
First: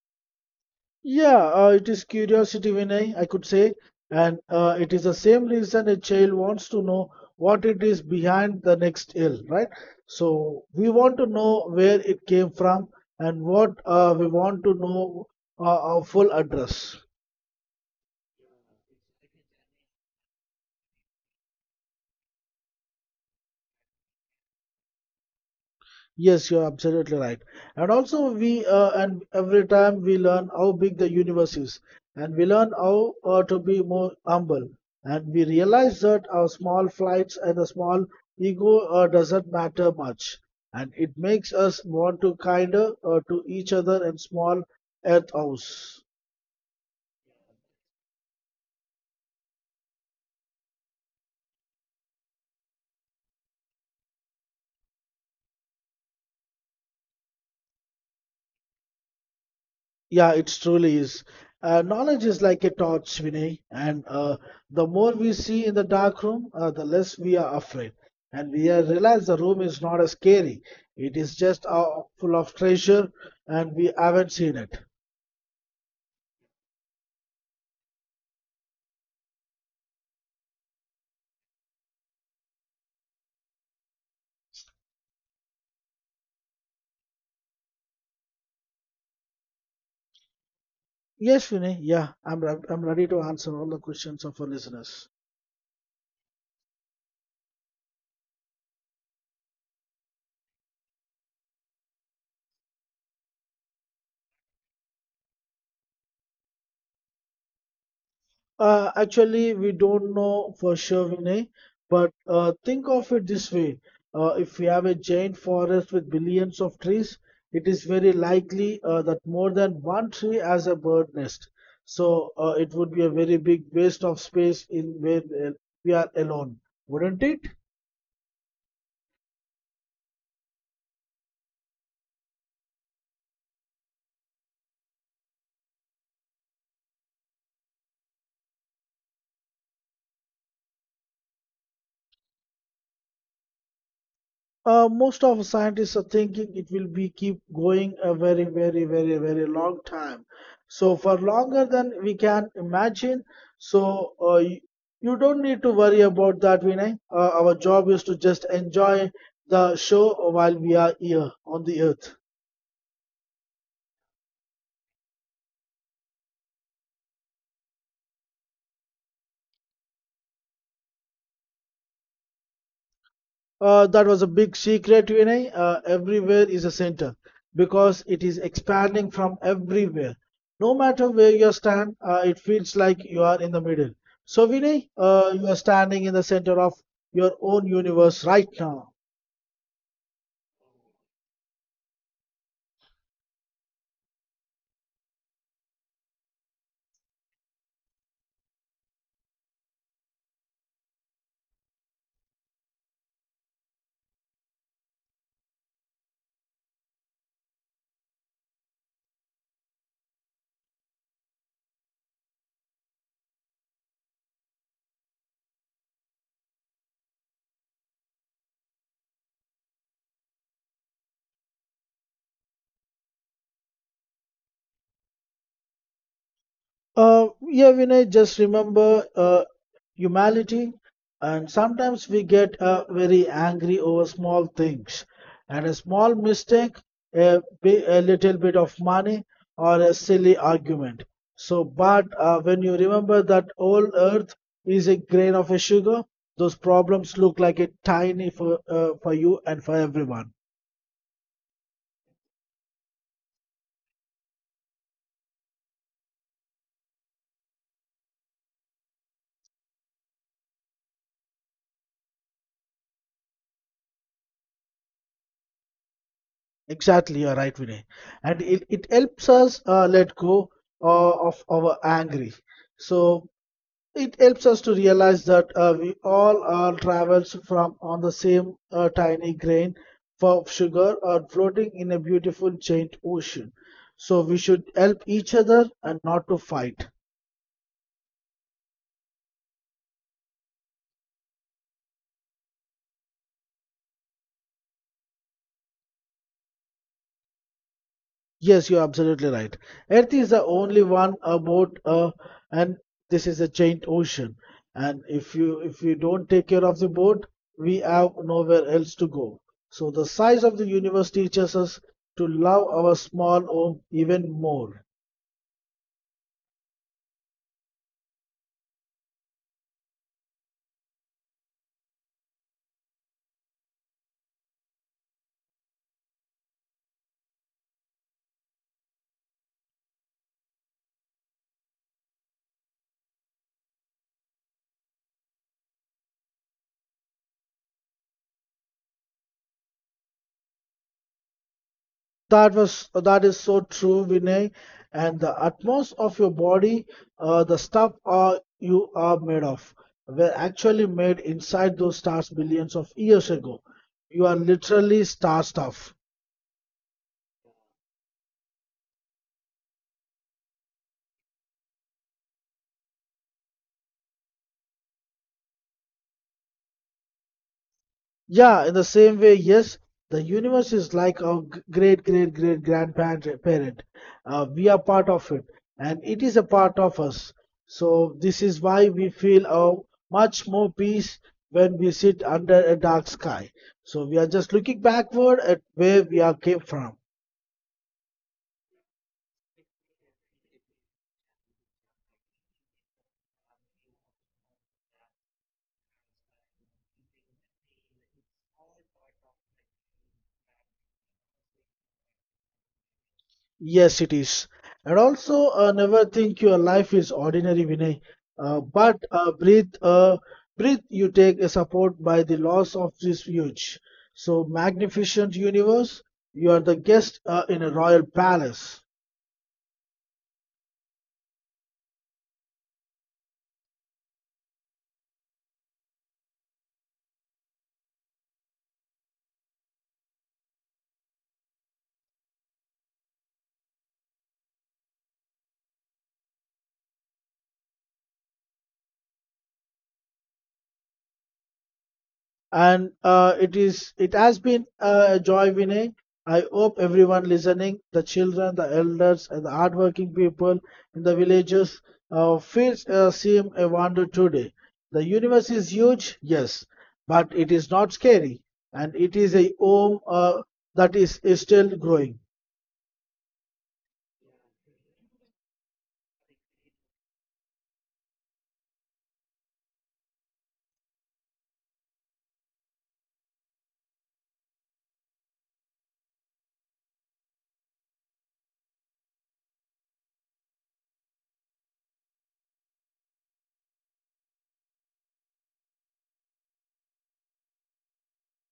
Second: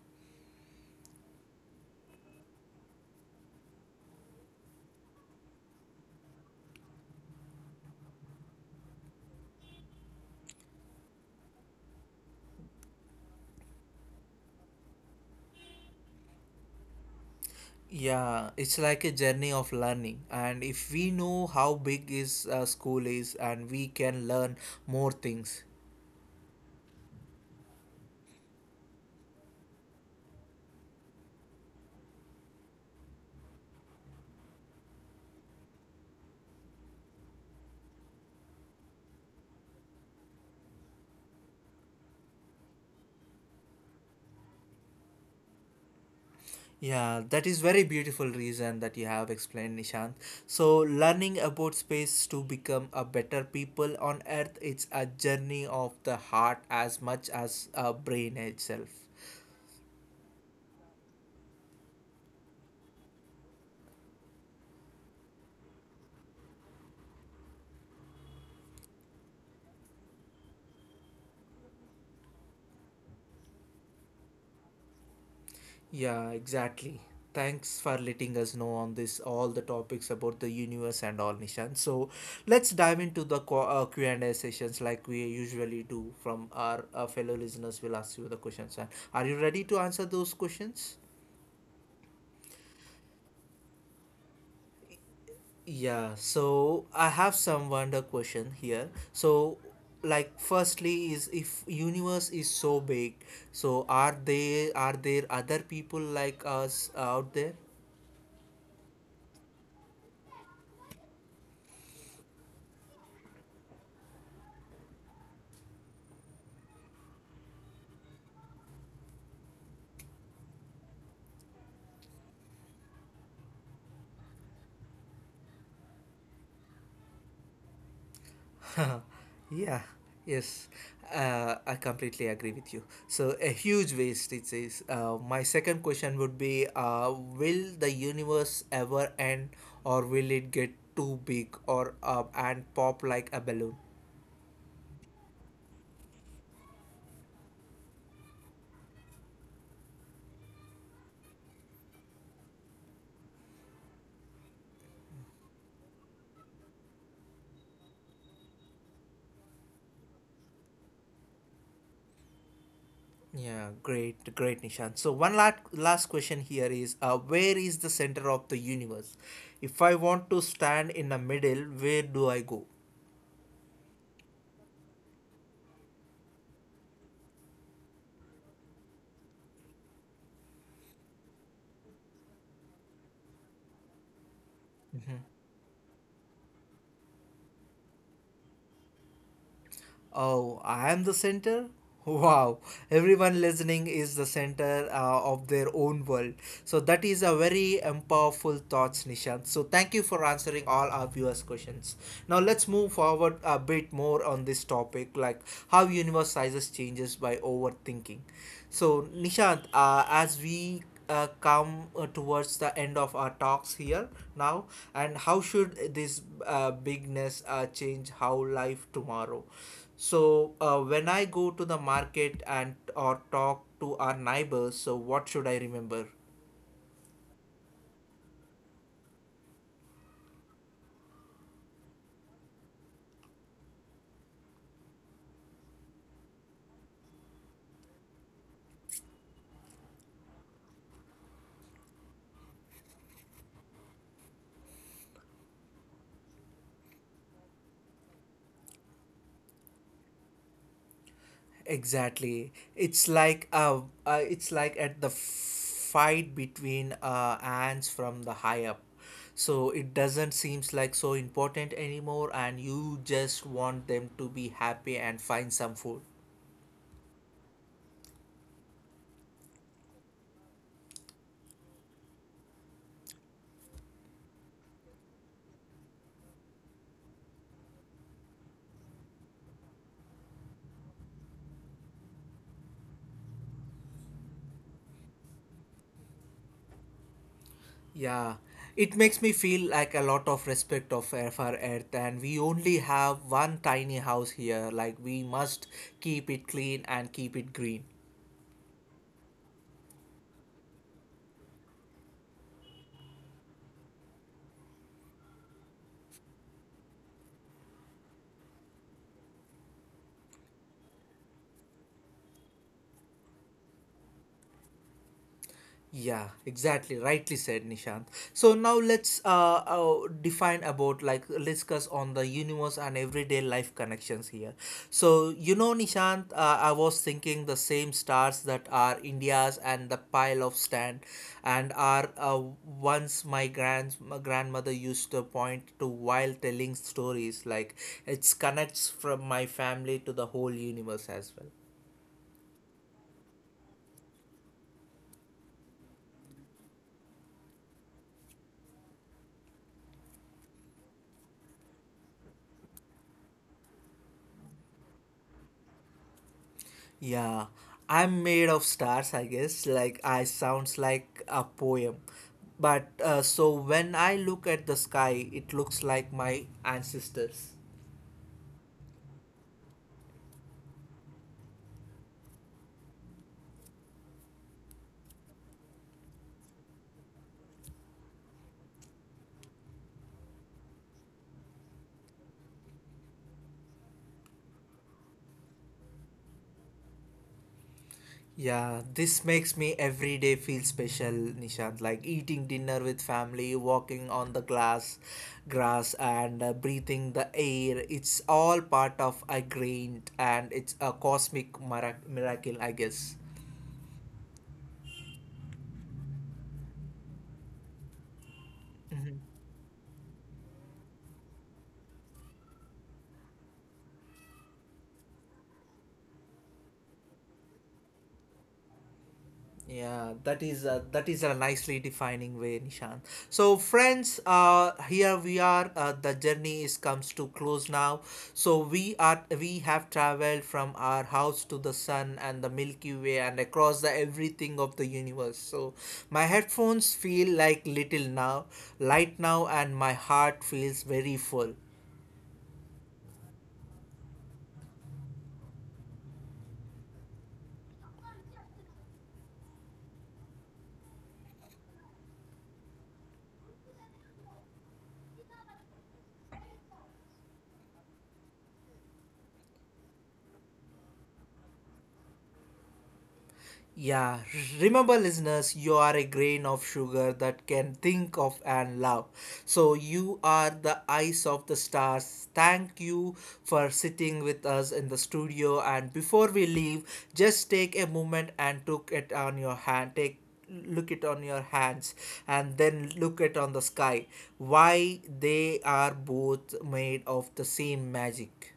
Speaker 2: Yeah, it is curiosity, Vinay, I could say, and it is the same reason a child wants to know what it is behind the next hill, right? So we want to know where it came from and what we want to know our full address.
Speaker 1: Yeah, it's like a journey of learning and if we know how big is school is and we can learn more things.
Speaker 2: Yes, you're absolutely right. And also we and every time we learn how big the universe is, and we learn how to be more humble, and we realize that our small flights and the small ego doesn't matter much, and it makes us want to kinder to each other and small earth house.
Speaker 1: Yeah, that is very beautiful reason that you have explained, Nishant. So learning about space to become a better people on earth it's a journey of the heart as much as a brain itself.
Speaker 2: Yeah, it truly is. Knowledge is like a torch, Vinay, and the more we see in the dark room, the less we are afraid. And we realize the room is not as scary. It is just full of treasure, and we haven't seen it.
Speaker 1: Yeah, exactly. Thanks for letting us know on this all the topics about the universe and all, Nishant. So let's dive into the Q and A sessions like we usually do. From our fellow listeners, we'll ask you the questions. And are you ready to answer those questions?
Speaker 2: Yes, Vinay. Yeah, I'm ready to answer all the questions of our listeners.
Speaker 1: Yeah, so I have some wonder question here. So like firstly is if universe is so big, so are they are there other people like us out there?
Speaker 2: Actually, we don't know for sure, Vinay, but think of it this way. If we have a giant forest with billions of trees, it is very likely that more than one tree has a bird nest. So it would be a very big waste of space in where uh, we are alone, wouldn't it?
Speaker 1: (laughs) Yeah. Yes. I completely agree with you. So a huge waste it says. My second question would be will the universe ever end or will it get too big or and pop like a balloon?
Speaker 2: Most of scientists are thinking it will be keep going a very, very, very, very long time. So for longer than we can imagine. So you don't need to worry about that, Vinay. Our job is to just enjoy the show while we are here on the earth.
Speaker 1: Yeah, great, great, Nishant. So one last last question here is, where is the center of the universe? If I want to stand in the middle, where do I go?
Speaker 2: That was a big secret, Vinay. Everywhere is a center because it is expanding from everywhere. No matter where you stand, it feels like you are in the middle. So, Vinay, you are standing in the center of your own universe right now.
Speaker 1: Oh, I am the center? (laughs) Wow, everyone listening is the center of their own world. So that is a very powerful thoughts, Nishant. So thank you for answering all our viewers' questions. Now let's move forward a bit more on this topic, like how universe sizes changes by overthinking. So Nishant, as we come towards the end of our talks here now and how should this bigness change how life tomorrow so when I go to the market and or talk to our neighbors, so what should I remember?
Speaker 2: Yeah, Vinay, just remember humanity, and sometimes we get very angry over small things, and a small mistake, a, a little bit of money, or a silly argument. So, but when you remember that all earth is a grain of a sugar, those problems look like a tiny for you and for everyone.
Speaker 1: Exactly. It's like at the fight between ants from the high up. So it doesn't seems like so important anymore and you just want them to be happy and find some food.
Speaker 2: Exactly, you're right, Vinay. And it helps us let go of our angry. So it helps us to realize that we all are travels from on the same tiny grain of sugar or floating in a beautiful giant ocean. So we should help each other and not to fight.
Speaker 1: Yeah, it makes me feel like a lot of respect of for Earth, and we only have one tiny house here. Like we must keep it clean and keep it green.
Speaker 2: Yes, you're absolutely right. Earth is the only one about and this is a giant ocean. And if you don't take care of the boat, we have nowhere else to go. So the size of the universe teaches us to love our small home even more.
Speaker 1: Yeah, exactly. Rightly said, Nishant. So now let's define about like discuss on the universe and everyday life connections here. So you know, Nishant, I was thinking the same stars that are India's and the pile of sand, and are once my grand my grandmother used to point to while telling stories like it connects from my family to the whole universe as well.
Speaker 2: That is so true, Vinay. And the utmost of your body, the stuff are, you are made of, were actually made inside those stars billions of years ago. You are literally star stuff.
Speaker 1: Yeah, I'm made of stars, I guess. Like I sounds like a poem. But so when I look at the sky, it looks like my ancestors.
Speaker 2: Yeah, in the same way, yes, the universe is like our great great great grandparent. We are part of it, and it is a part of us. So this is why we feel much more peace when we sit under a dark sky. So we are just looking backward at where we are came from.
Speaker 1: Yeah, this makes me every day feel special, Nishant. Like eating dinner with family, walking on the grass, and breathing the air. It's all part of a grain, and it's a cosmic miracle, I guess.
Speaker 2: Yes, it is. And also, never think your life is ordinary, Vinay. Uh, but
Speaker 1: Mm-hmm.
Speaker 2: uh, breath, uh, breath you take is support by the loss of this huge. So magnificent universe, you are the guest in a royal palace.
Speaker 1: Yeah, that is a nicely defining way, Nishant. So, friends, here we are. The journey is comes to close now. So we have traveled from our house to the sun and the Milky Way and across the everything of the universe. So my headphones feel like little now, light now, and my heart feels very full.
Speaker 2: And it is it has been a joy, Vinay. I hope everyone listening, the children, the elders, and the hardworking people in the villages feels seem a wonder today. The universe is huge, yes, but it is not scary, and it is a home that is still growing.
Speaker 1: Yeah, remember, listeners, you are a grain of sugar that can think of and love. So, you are the eyes of the stars. Thank you for sitting with us in the studio. And before we leave, just take a moment and took it on your hand. Take look it on your hands and then look it on the sky why they are both made of the same magic.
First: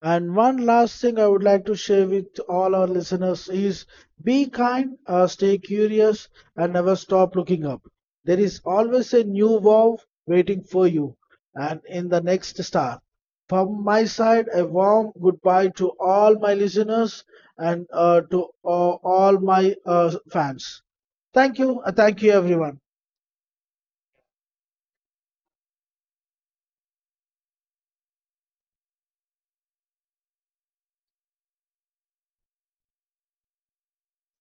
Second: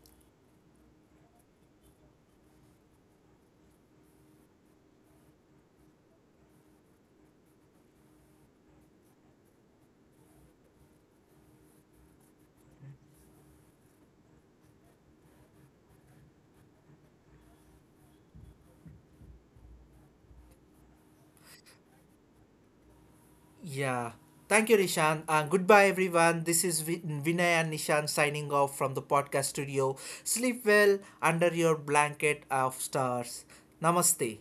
Speaker 2: And one last thing I would like to share with all our listeners is be kind, stay curious, and never stop looking up. There is always a new wow waiting for you and in the next star. From my side, a warm goodbye to all my listeners and to all my fans. Thank you. Thank you, everyone.
Speaker 1: Yeah. Thank you, Nishan. Goodbye, everyone. This is Vinay and Nishan signing off from the podcast studio. Sleep well under your blanket of stars. Namaste.